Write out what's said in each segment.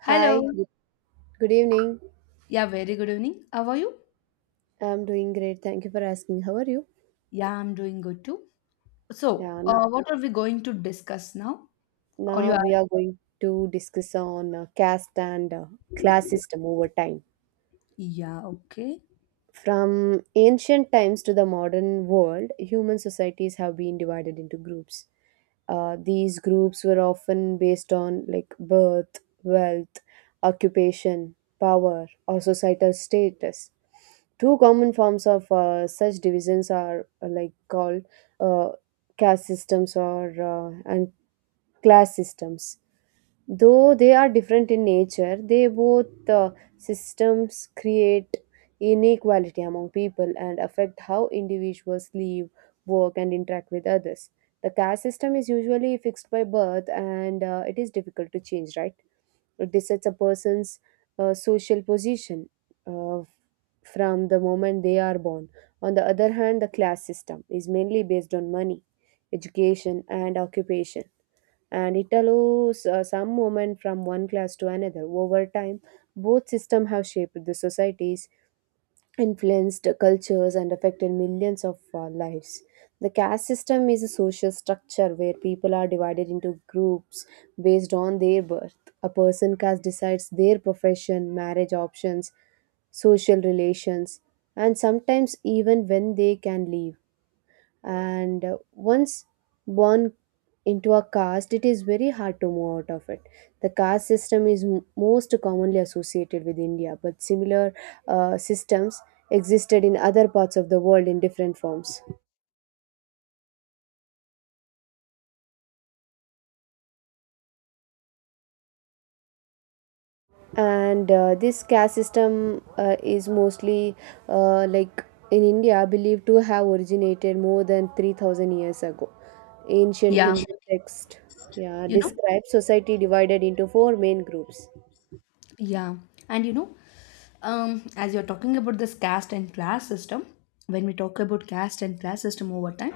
Hello. Hi, good, good evening. Yeah, very good evening. How are you? I'm doing great. Thank you for asking. How are you? Yeah, I'm doing good too. So, Yeah, now, what are we going to discuss now? Or you now are? we are going to discuss on caste and class system over time. Yeah, okay. From ancient times to the modern world, human societies have been divided into groups. These groups were often based on like birth, wealth, occupation, power, or societal status. Two common forms of such divisions are like called uh, caste systems or and class systems. Though they are different in nature, they both systems create inequality among people and affect how individuals live, work, and interact with others. The caste system is usually fixed by birth and it is difficult to change, right? It decides a person's social position uh, from the moment they are born. On the other hand, the class system is mainly based on money, education, and occupation, and it allows some movement from one class to another. Over time, both systems have shaped the societies, influenced cultures, and affected millions of lives. The caste system is a social structure where people are divided into groups based on their birth. A person caste decides their profession, marriage options, social relations, and sometimes even when they can leave. And once born into a caste, it is very hard to move out of it. The caste system is most commonly associated with India, but similar systems existed in other parts of the world in different forms. And this caste system is mostly uh, like in India believed to have originated more than 3,000 years ago. Ancient Yeah, Yeah, Hindu sure. text yeah, you know, describes society divided into four main groups. yeah. And you know, as you're talking about this caste and class system, when we talk about caste and class system over time,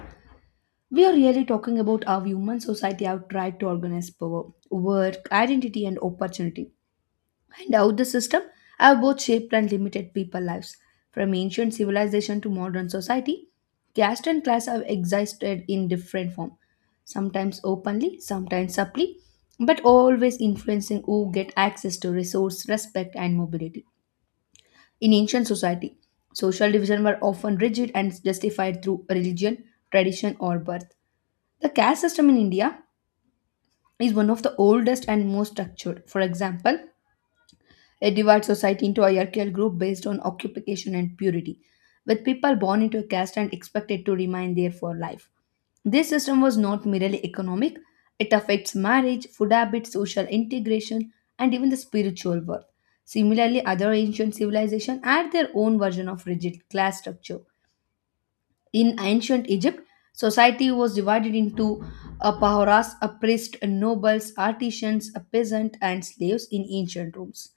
we are really talking about how human society have tried to organize power, work, identity, and opportunity. And out the system have both shaped and limited people lives. From ancient civilization to modern society, caste and class have existed in different form, sometimes openly, sometimes subtly, but always influencing who get access to resource, respect, and mobility. In ancient society, social division were often rigid and justified through religion, tradition, or birth. The caste system in India is one of the oldest and most structured. For example, it divides society into a hierarchical groups based on occupation and purity, with people born into a caste and expected to remain there for life. This system was not merely economic, it affects marriage, food habits, social integration, and even the spiritual world. Similarly, other ancient civilizations had their own version of rigid class structure. In ancient Egypt, society was divided into a pahoras, a priest, a nobles, artisans, a peasant, and slaves. In ancient Rooms,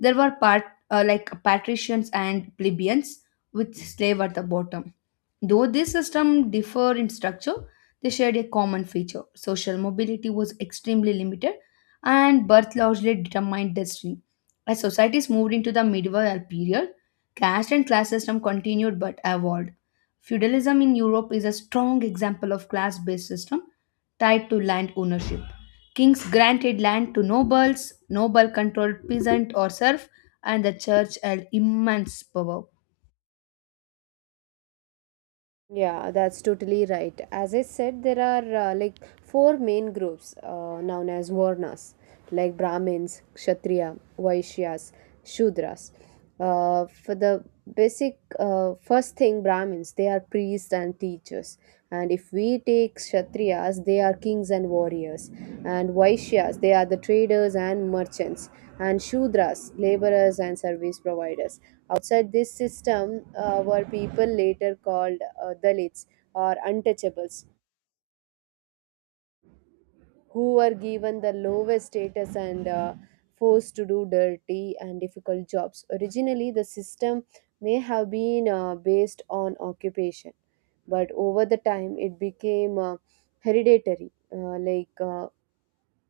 there were part, like patricians and plebeians, with slave at the bottom. Though this system differ in structure, they shared a common feature. Social mobility was extremely limited, and birth largely determined destiny. As societies moved into the medieval period, caste and class system continued but evolved. Feudalism in Europe is a strong example of class based system tied to land ownership. Kings granted land to nobles, noble controlled peasant or serf, and the church had immense power. Yeah, that's totally right. As I said, there are like four main groups known as Varnas, like Brahmins, Kshatriya, Vaishyas, Shudras. For the basic first thing, Brahmins, they are priests and teachers. And if we take Kshatriyas, they are kings and warriors. And Vaishyas, they are the traders and merchants. And Shudras, laborers and service providers. Outside this system were people later called Dalits or untouchables, who were given the lowest status and forced to do dirty and difficult jobs. Originally, the system may have been based on occupation, but over the time it became uh, hereditary, uh, like uh,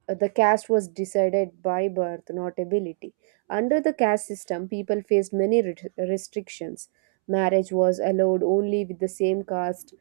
Uh, The caste was decided by birth, not ability. Under the caste system, people faced many restrictions. Marriage was allowed only with the same caste,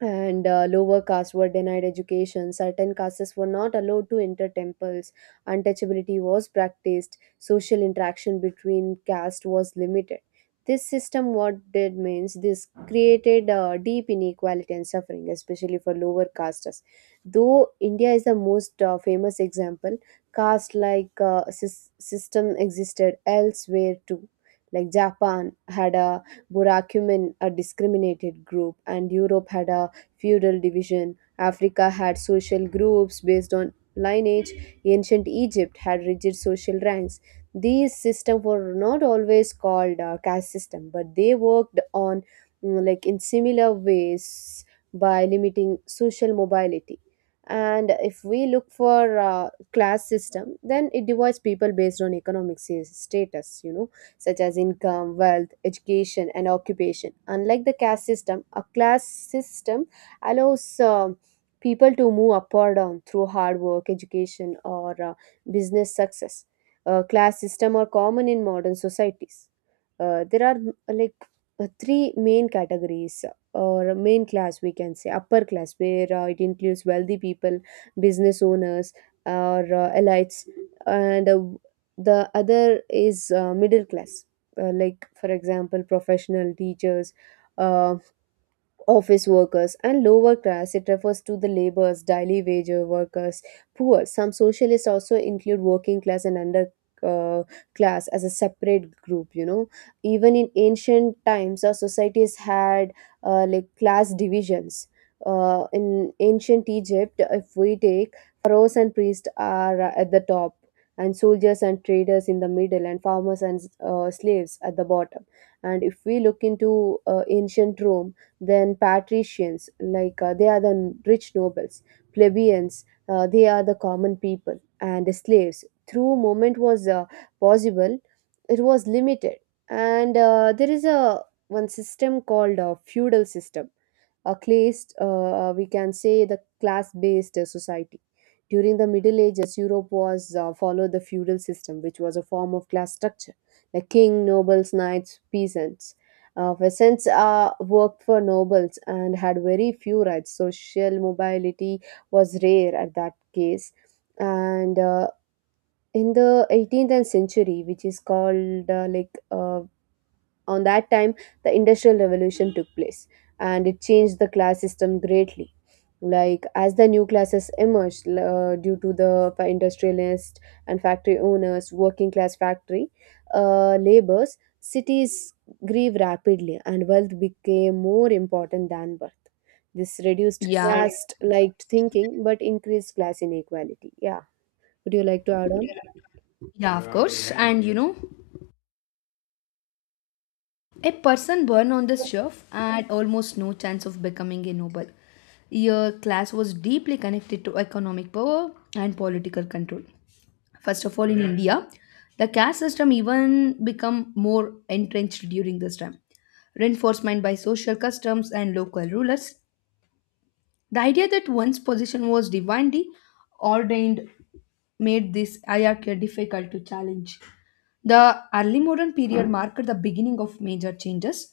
and lower castes were denied education. Certain castes were not allowed to enter temples. Untouchability was practiced. Social interaction between castes was limited. This system, what did means, this created deep inequality and suffering, especially for lower castes. Though India is the most famous example, caste like sys- system existed elsewhere too. Like Japan had a Burakumin, a discriminated group, and Europe had a feudal division. Africa had social groups based on lineage. Ancient Egypt had rigid social ranks. These systems were not always called caste system, but they worked on like in similar ways by limiting social mobility. And if we look for class system, then it divides people based on economic status. You know, such as income, wealth, education, and occupation. Unlike the caste system, a class system allows people to move up or down through hard work, education, or business success. Class system are common in modern societies. There are uh, like three main categories or main class, we can say upper class, where it includes wealthy people, business owners, or elites, and the other is middle class. Like for example, professional teachers, uh, office workers, and lower class, it refers to the laborers, daily wage workers, poor. Some socialists also include working class and under uh, class as a separate group, you know. Even in ancient times, our societies had like class divisions. In ancient Egypt, if we take, pharaohs and priests are at the top, and soldiers and traders in the middle, and farmers and slaves at the bottom. And if we look into ancient Rome, then patricians, like they are the rich nobles, plebeians, they are the common people, and slaves. Through movement was possible, it was limited, and there is a one system called feudal system, a classed we can say the class based society. During the middle ages, Europe was followed the feudal system, which was a form of class structure. The king, nobles, knights, peasants, peasants worked for nobles and had very few rights. Social mobility was rare at that case. And in the 18th and century which is called like on that time, the Industrial Revolution took place, and it changed the class system greatly. Like, as the new classes emerged due to the industrialists and factory owners, working class factory laborers, cities grew rapidly and wealth became more important than birth. This reduced Yeah, caste like thinking but increased class inequality. Yeah. Would you like to add on? yeah, of course. And you know, a person born on the shelf had almost no chance of becoming a noble. Your class was deeply connected to economic power and political control. First of all, in India, the caste system even become more entrenched during this time. Reinforcement by social customs and local rulers, the idea that one's position was divinely ordained made this hierarchy difficult to challenge. The early modern period marked the beginning of major changes.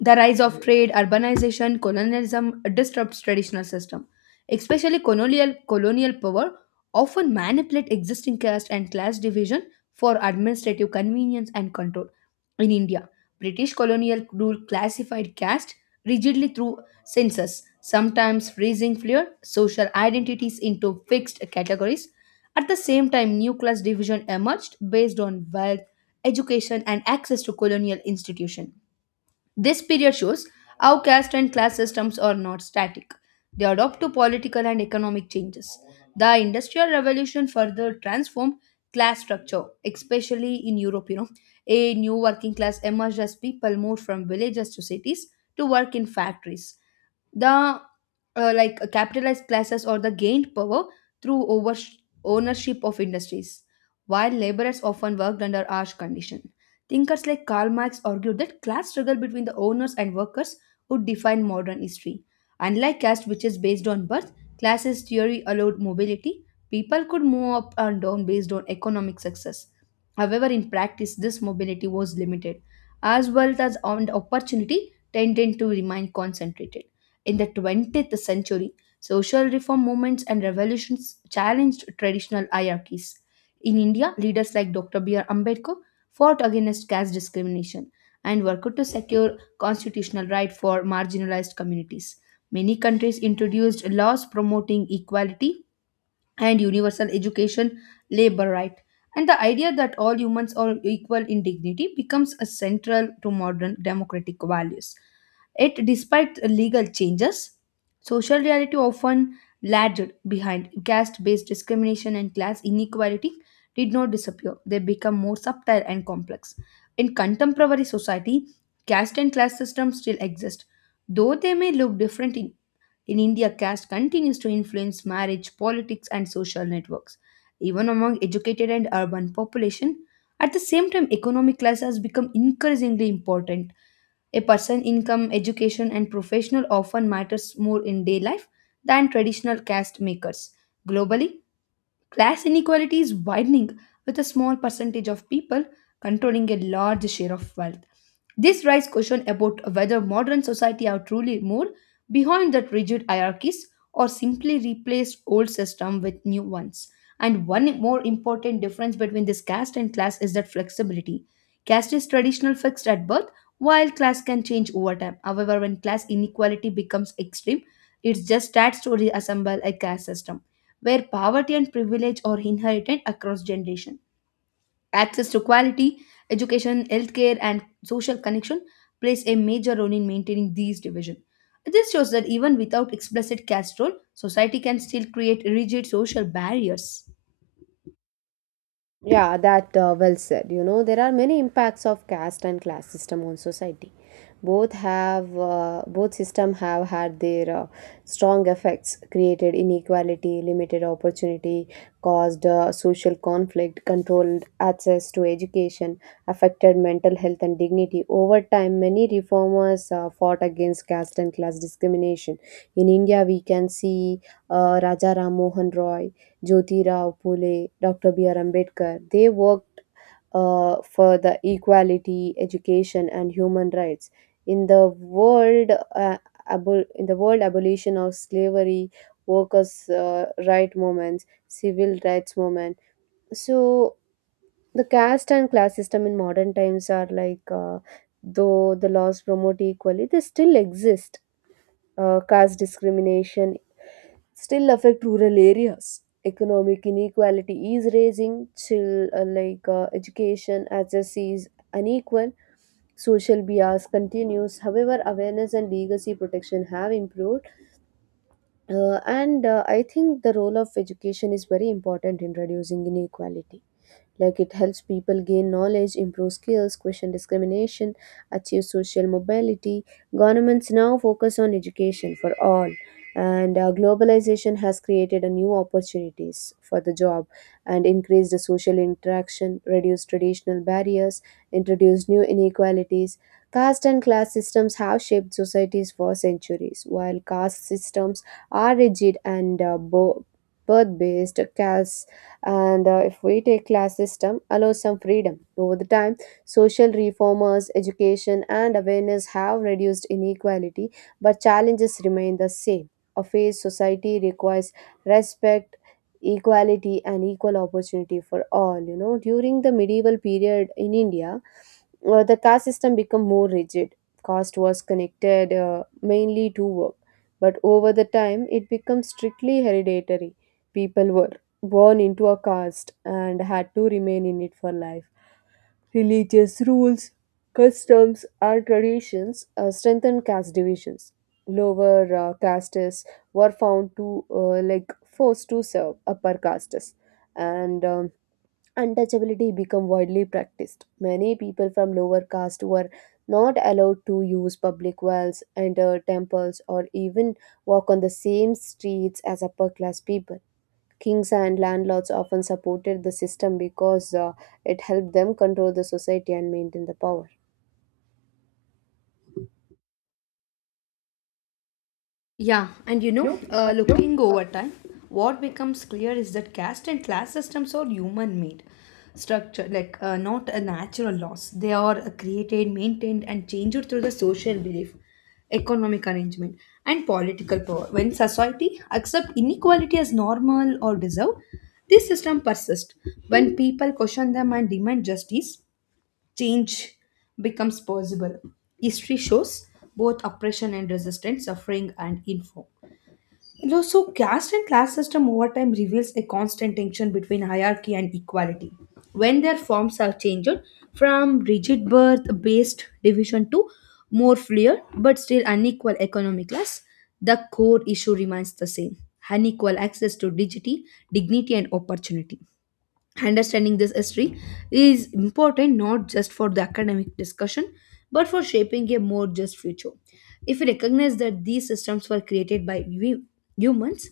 The rise of trade, urbanization, colonialism disrupts traditional system. Especially colonial power often manipulate existing caste and class division for administrative convenience and control. In India, British colonial rule classified caste rigidly through census, sometimes freezing clear social identities into fixed categories. At the same time, new class division emerged based on wealth, education, and access to colonial institution. This period shows how caste and class systems are not static. They adapt to political and economic changes. The Industrial Revolution further transformed class structure, especially in Europe. You know, a new working class emerged as people moved from villages to cities to work in factories. The capitalized classes or the gained power through over ownership of industries while laborers often worked under harsh conditions. Thinkers like Karl Marx argued that class struggle between the owners and workers would define modern history. Unlike caste which is based on birth, classes theory allowed mobility. People could move up and down based on economic success. However, in practice this mobility was limited, as well as on opportunity tended to remain concentrated. In the 20th century, social reform movements and revolutions challenged traditional hierarchies. In India, leaders like Dr. B.R. Ambedkar fought against caste discrimination and worked to secure constitutional rights for marginalized communities. Many countries introduced laws promoting equality and universal education, labor right. And the idea that all humans are equal in dignity becomes a central to modern democratic values. Yet, despite legal changes, social reality often lagged behind. Caste based discrimination and class inequality did not disappear, they become more subtle and complex. In contemporary society, caste and class systems still exist, though they may look different. In in India, caste continues to influence marriage, politics, and social networks, even among educated and urban population. At the same time, economic class has become increasingly important. A person's income, education, and professional often matters more in day life than traditional caste makers. Globally, class inequality is widening, with a small percentage of people controlling a large share of wealth. This raises question about whether modern society are truly more behind that rigid hierarchies or simply replaced old system with new ones. And one more important difference between this caste and class is that flexibility. Caste is traditional fixed at birth, while class can change over time. However, when class inequality becomes extreme, it just starts to reassemble a caste system where poverty and privilege are inherited across generation. Access to quality education, healthcare, and social connection plays a major role in maintaining these divisions. This shows that even without explicit caste role, society can still create rigid social barriers. Yeah, that well said. You know, there are many impacts of caste and class system on society. Both system have had their strong effects, created inequality, limited opportunity, caused social conflict, controlled access to education, affected mental health and dignity. Over time, many reformers fought against caste and class discrimination. In India, we can see Raja Ram Mohan Roy, Jyoti Rao Phule, Dr. B.R. Ambedkar, they worked for the equality, education, and human rights. In the world, in the world, abolition of slavery, workers' right movements, civil rights movement. So the caste and class system in modern times are like, though the laws promote equality, they still exist. Caste discrimination still affect rural areas. Economic inequality is raising, chill, education access is unequal, social bias continues. However, awareness and legacy protection have improved. And I think the role of education is very important in reducing inequality. Like it helps people gain knowledge, improve skills, question discrimination, achieve social mobility. Governments now focus on education for all. And globalization has created a new opportunities for the job and increased the social interaction, reduced traditional barriers, introduced new inequalities. Caste and class systems have shaped societies for centuries, while caste systems are rigid and birth based. Caste and if we take class system allows some freedom. Over the time, social reformers, education, and awareness have reduced inequality, but challenges remain the same. A fair society requires respect, equality, and equal opportunity for all, you know. During the medieval period in India, the caste system became more rigid. Caste was connected mainly to work, but over the time it became strictly hereditary. People were born into a caste and had to remain in it for life. Religious rules, customs, and traditions strengthened caste divisions. Lower castes were found to forced to serve upper castes, and untouchability became widely practiced. Many people from lower caste were not allowed to use public wells, enter temples, or even walk on the same streets as upper class people. Kings and landlords often supported the system because it helped them control the society and maintain the power. Yeah, and you know, looking over time, what becomes clear is that caste and class systems are human made structure, like not a natural loss. They are created, maintained, and changed through the social belief, economic arrangement, and political power. When society accept inequality as normal or deserved, this system persists. When people question them and demand justice, change becomes possible. History shows both oppression and resistance, suffering and info. So, caste and class system over time reveals a constant tension between hierarchy and equality. When their forms are changed from rigid birth-based division to more fluid but still unequal economic class, the core issue remains the same: unequal access to dignity, dignity and opportunity. Understanding this history is important not just for the academic discussion but for shaping a more just future. If we recognize that these systems were created by humans,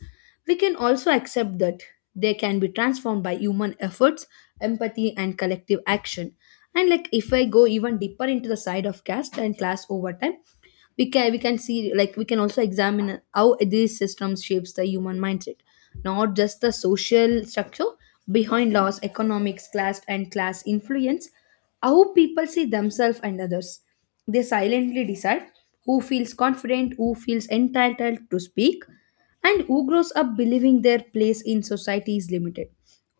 we can also accept that they can be transformed by human efforts, empathy, and collective action. And like if I go even deeper into the side of caste and class over time, we can see like we can also examine how these systems shapes the human mindset, not just the social structure behind laws economics class and class influence how people see themselves and others. They silently decide who feels confident, who feels entitled to speak, and who grows up believing their place in society is limited.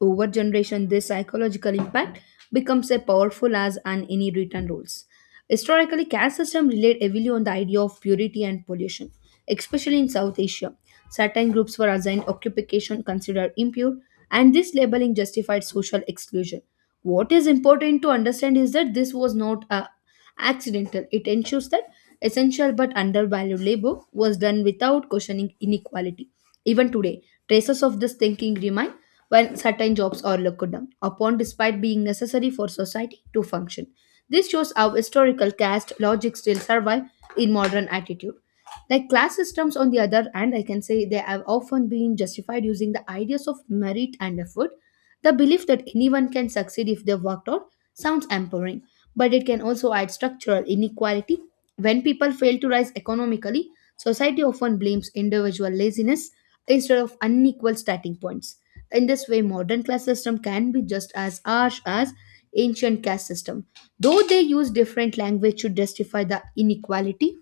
Over generation, this psychological impact becomes as powerful as an any written rules. Historically, caste system relied heavily on the idea of purity and pollution, especially in South Asia. Certain groups were assigned occupation considered impure, and this labeling justified social exclusion. What is important to understand is that this was not a accidental. It ensures that essential but undervalued labor was done without questioning inequality. Even today, traces of this thinking remain when certain jobs are looked down upon despite being necessary for society to function. This shows how historical caste logic still survive in modern attitude. Like class systems, on the other hand, I can say they have often been justified using the ideas of merit and effort. The belief that anyone can succeed if they worked hard sounds empowering, but it can also add structural inequality. When people fail to rise economically, society often blames individual laziness instead of unequal starting points. In this way, modern class system can be just as harsh as ancient caste system, though they use different language to justify the inequality.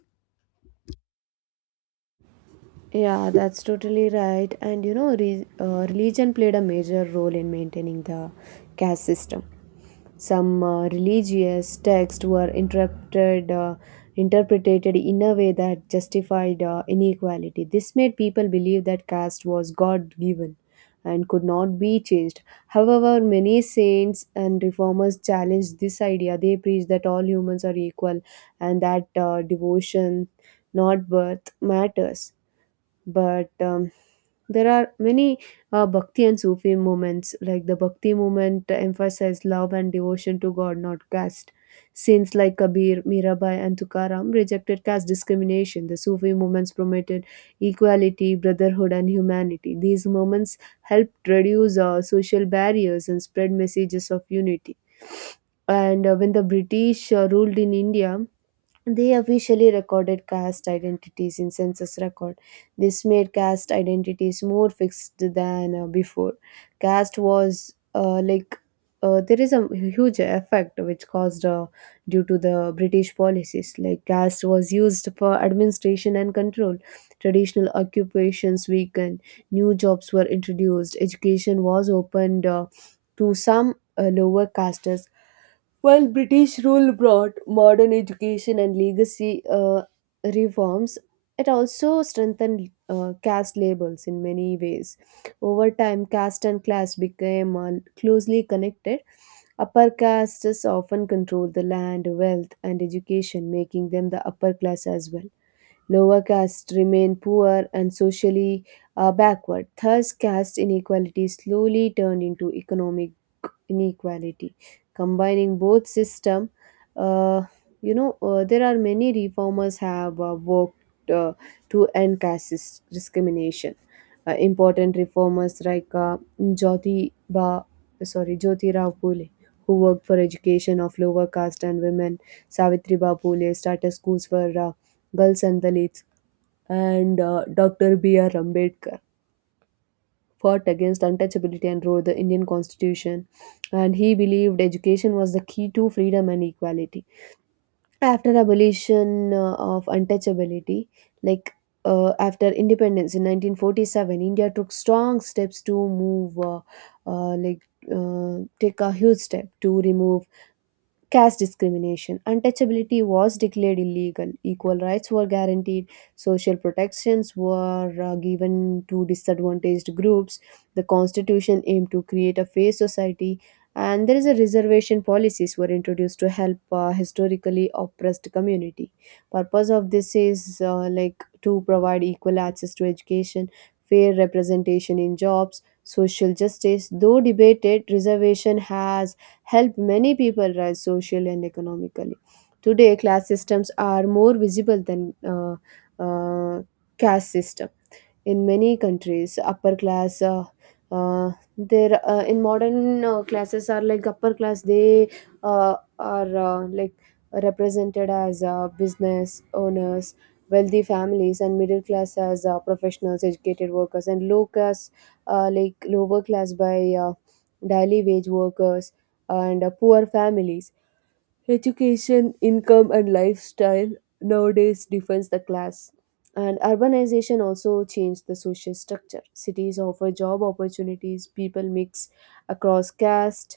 Yeah, that's totally right. And you know, religion played a major role in maintaining the caste system. Some religious texts were interpreted in a way that justified inequality. This made people believe that caste was god given and could not be changed. However, many saints and reformers challenged this idea. They preached that all humans are equal, and that devotion, not birth, matters. But there are many Bhakti and Sufi movements. Like the Bhakti movement emphasized love and devotion to god, not caste. Saints like Kabir, Mirabai, and Tukaram rejected caste discrimination. The Sufi movements promoted equality, brotherhood, and humanity. These movements helped reduce social barriers and spread messages of unity. And when the British ruled in India, they officially recorded caste identities in census record. This made caste identities more fixed than before. Caste was like There is a huge effect which caused due to the British policies. Like caste was used for administration and control. Traditional occupations weakened. New jobs were introduced. Education was opened to some lower castes. While British rule brought modern education and legacy reforms, it also strengthened caste labels in many ways. Over time, caste and class became closely connected. Upper castes often controlled the land, wealth, and education, making them the upper class as well. Lower castes remain poor and socially backward. Thus, caste inequality slowly turned into economic inequality. Combining both system, uh, there are many reformers have worked uh, to end caste discrimination. Important reformers like Jyotirao Phule, who worked for education of lower caste and women. Savitriba Phule started schools for girls and the Leads, and Dr. B.R. Ambedkar fought against untouchability and wrote the Indian Constitution. And he believed education was the key to freedom and equality. After abolition of untouchability, like after independence in 1947, India took strong steps to move, like take a huge step to remove caste discrimination. Untouchability was declared illegal. Equal rights were guaranteed. Social protections were given to disadvantaged groups. The constitution aimed to create a fair society. And there is a reservation policies were introduced to help historically oppressed community. Purpose of this is like to provide equal access to education, fair representation in jobs, social justice. Though debated, reservation has helped many people rise socially and economically. Today, class systems are more visible than uh, caste systems in many countries upper class uh, there in modern classes are like upper class they are represented as business owners, wealthy families, and middle class as professionals, educated workers, and lower class by uh, daily wage workers and poor families. Education, income, and lifestyle nowadays defines the class. And urbanization also changed the social structure. Cities offer job opportunities, people mix across caste,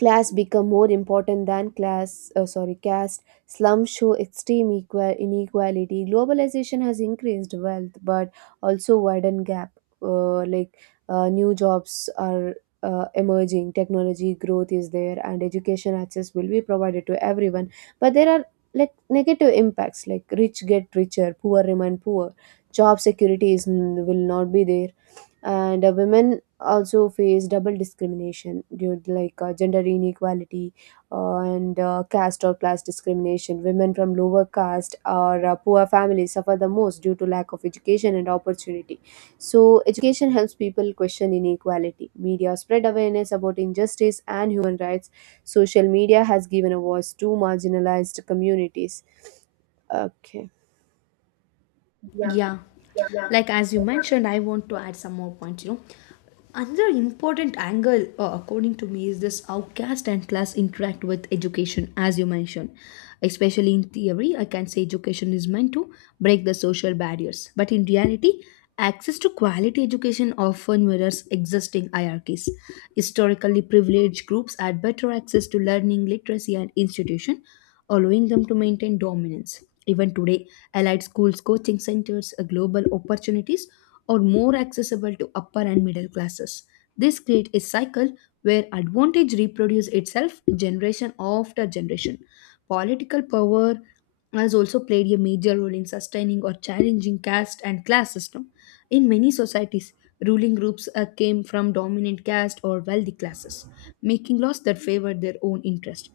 class become more important than class sorry caste. Slums show extreme equal inequality. Globalization has increased wealth but also widened gap. uh, like New jobs are emerging, technology growth is there, and education access will be provided to everyone, but there are like negative impacts like rich get richer, poor remain poor, job security is will not be there, and women also face double discrimination due to like gender inequality and caste or class discrimination. Women from lower caste or poor families suffer the most due to lack of education and opportunity. So education helps people question inequality, media spread awareness about injustice and human rights, social media has given a voice to marginalized communities. Okay. Yeah. Yeah. Yeah. Like as you mentioned, I want to add some more points, you know. Another important angle, according to me, is this how caste and class interact with education, as you mentioned. Especially in theory, I can say education is meant to break the social barriers. But in reality, access to quality education often mirrors existing hierarchies. Historically, privileged groups had better access to learning, literacy, and institution, allowing them to maintain dominance. Even today, allied schools, coaching centers, global opportunities are more accessible to upper and middle classes. This creates a cycle where advantage reproduces itself generation after generation. Political power has also played a major role in sustaining or challenging caste and class system. In many societies, ruling groups came from dominant caste or wealthy classes, making laws that favored their own interest.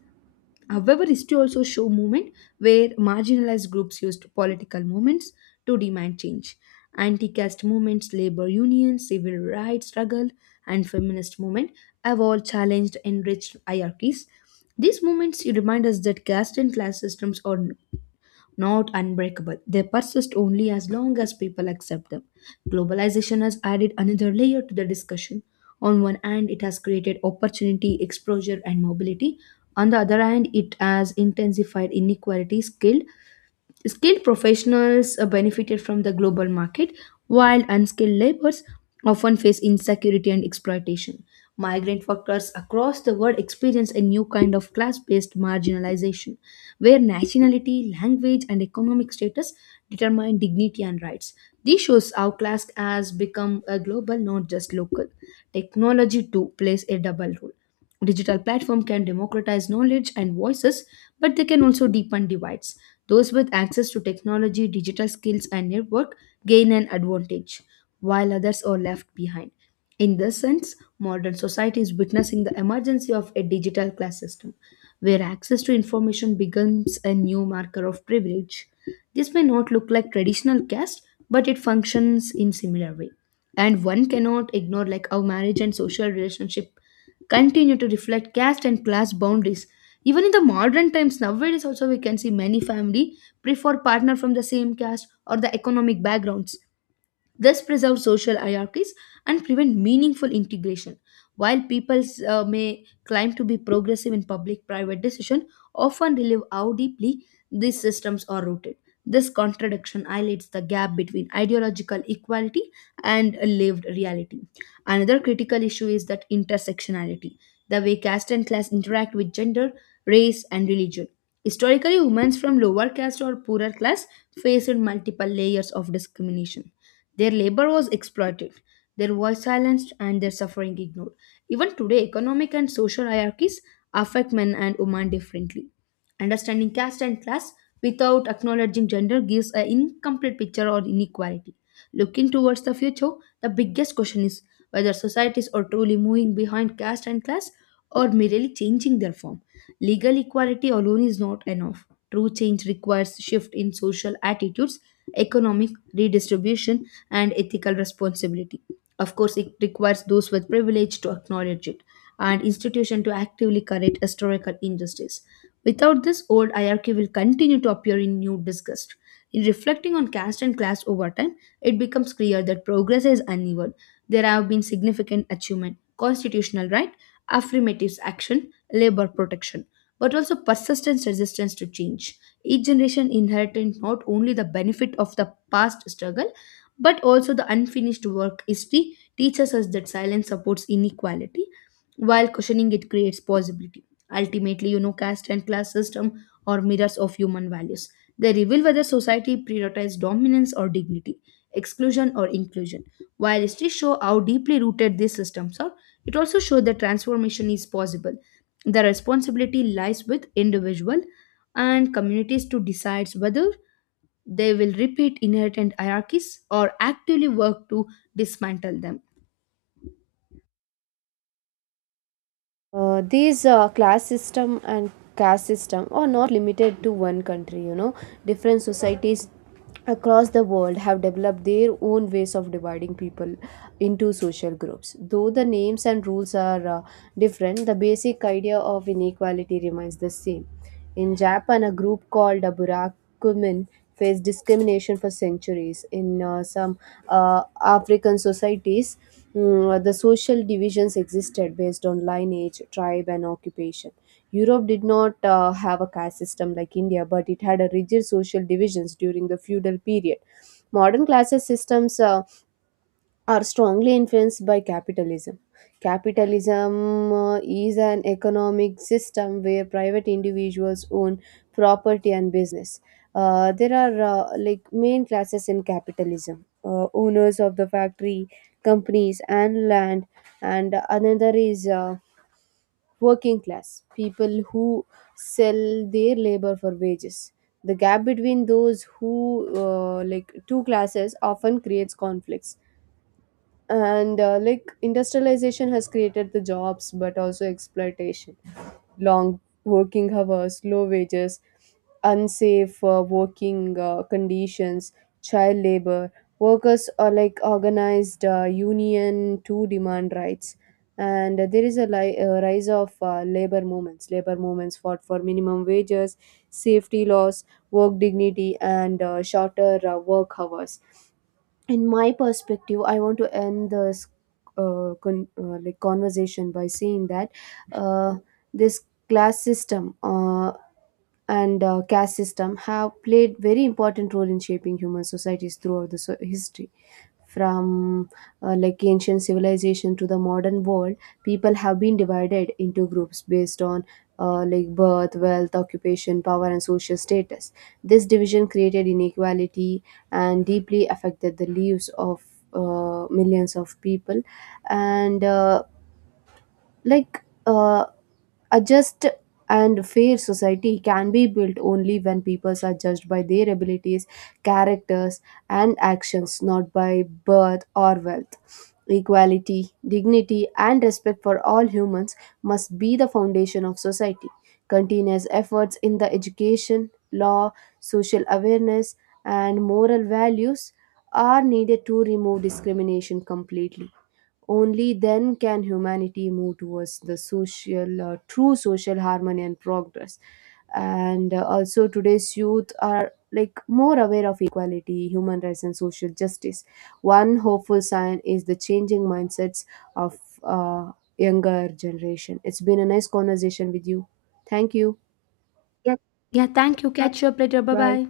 However, history also show movement where marginalized groups used political movements to demand change. Anti-caste movements, labor unions, civil rights struggle, and feminist movement have all challenged enriched hierarchies. These movements remind us that caste and class systems are not unbreakable. They persist only as long as people accept them. Globalization has added another layer to the discussion. On one hand, it has created opportunity, exposure, and mobility. On the other hand, it has intensified inequality, skill. Skilled professionals benefited from the global market, while unskilled laborers often face insecurity and exploitation. Migrant workers across the world experience a new kind of class based marginalization, where nationality, language, and economic status determine dignity and rights. This shows how class has become a global, not just local. Technology, too, plays a double role. Digital platform can democratize knowledge and voices, but they can also deepen divides. Those with access to technology, digital skills, and network gain an advantage, while others are left behind. In this sense, modern society is witnessing the emergence of a digital class system, where access to information becomes a new marker of privilege. This may not look like traditional caste, but it functions in similar way. And one cannot ignore like how marriage and social relationship continue to reflect caste and class boundaries even in the modern times. Nowadays also we can see many family prefer partner from the same caste or the economic backgrounds. This preserves social hierarchies and prevent meaningful integration. While people may claim to be progressive in public-private decision, often relive how deeply these systems are rooted. This contradiction highlights the gap between ideological equality and a lived reality. Another critical issue is that intersectionality, the way caste and class interact with gender, race, and religion. Historically, women from lower caste or poorer class faced multiple layers of discrimination. Their labor was exploited, their voice silenced, and their suffering ignored. Even today, economic and social hierarchies affect men and women differently. Understanding caste and class without acknowledging gender gives an incomplete picture of inequality. Looking towards the future, the biggest question is whether societies are truly moving behind caste and class or merely changing their form. Legal equality alone is not enough. True change requires shift in social attitudes, economic redistribution, and ethical responsibility. Of course, it requires those with privilege to acknowledge it and institutions to actively correct historical injustice. Without this, old hierarchy will continue to appear in new disgust. In reflecting on caste and class over time, it becomes clear that progress is uneven. There have been significant achievement, constitutional right, affirmative action, labor protection, but also persistent resistance to change. Each generation inherited not only the benefit of the past struggle but also the unfinished work. History teaches us that silence supports inequality while questioning it creates possibility. Ultimately, you know, caste and class system are mirrors of human values. They reveal whether society prioritizes dominance or dignity, exclusion or inclusion. While history show how deeply rooted these systems are, it also shows that transformation is possible. The responsibility lies with individual and communities to decide whether they will repeat inherent hierarchies or actively work to dismantle them. These class system and caste system are not limited to one country, you know. Different societies across the world have developed their own ways of dividing people into social groups. Though the names and rules are different, the basic idea of inequality remains the same. In Japan, a group called the Burakumin faced discrimination for centuries. In some African societies, mm, the social divisions existed based on lineage, tribe, and occupation. Europe did not have a caste system like India, but it had a rigid social divisions during the feudal period. Modern classes systems are strongly influenced by capitalism. Capitalism is an economic system where private individuals own property and business. There are like main classes in capitalism: owners of the factory, companies, and land, and another is working class people who sell their labor for wages. The gap between those who like two classes often creates conflicts, and like industrialization has created the jobs but also exploitation: long working hours, low wages, unsafe working conditions, child labor. Workers are like organized union to demand rights, and there is a, a rise of labor movements. Labor movements fought for minimum wages, safety laws, work dignity, and shorter work hours. In my perspective, I want to end this conversation by saying that uh, this class system and caste system have played very important role in shaping human societies throughout the history. From like ancient civilization to the modern world, people have been divided into groups based on like birth, wealth, occupation, power, and social status. This division created inequality and deeply affected the lives of millions of people. And like A just and fair society can be built only when people are judged by their abilities, characters, and actions, not by birth or wealth. Equality, dignity, and respect for all humans must be the foundation of society. Continuous efforts in the education, law, social awareness, and moral values are needed to remove discrimination completely. Only then can humanity move towards the true social harmony and progress. And also, today's youth are like more aware of equality, human rights, and social justice. One hopeful sign is the changing mindsets of younger generation. It's been a nice conversation with you. Thank you. Yep. Yeah, thank you. Yeah. Catch you up later. Bye Bye. bye.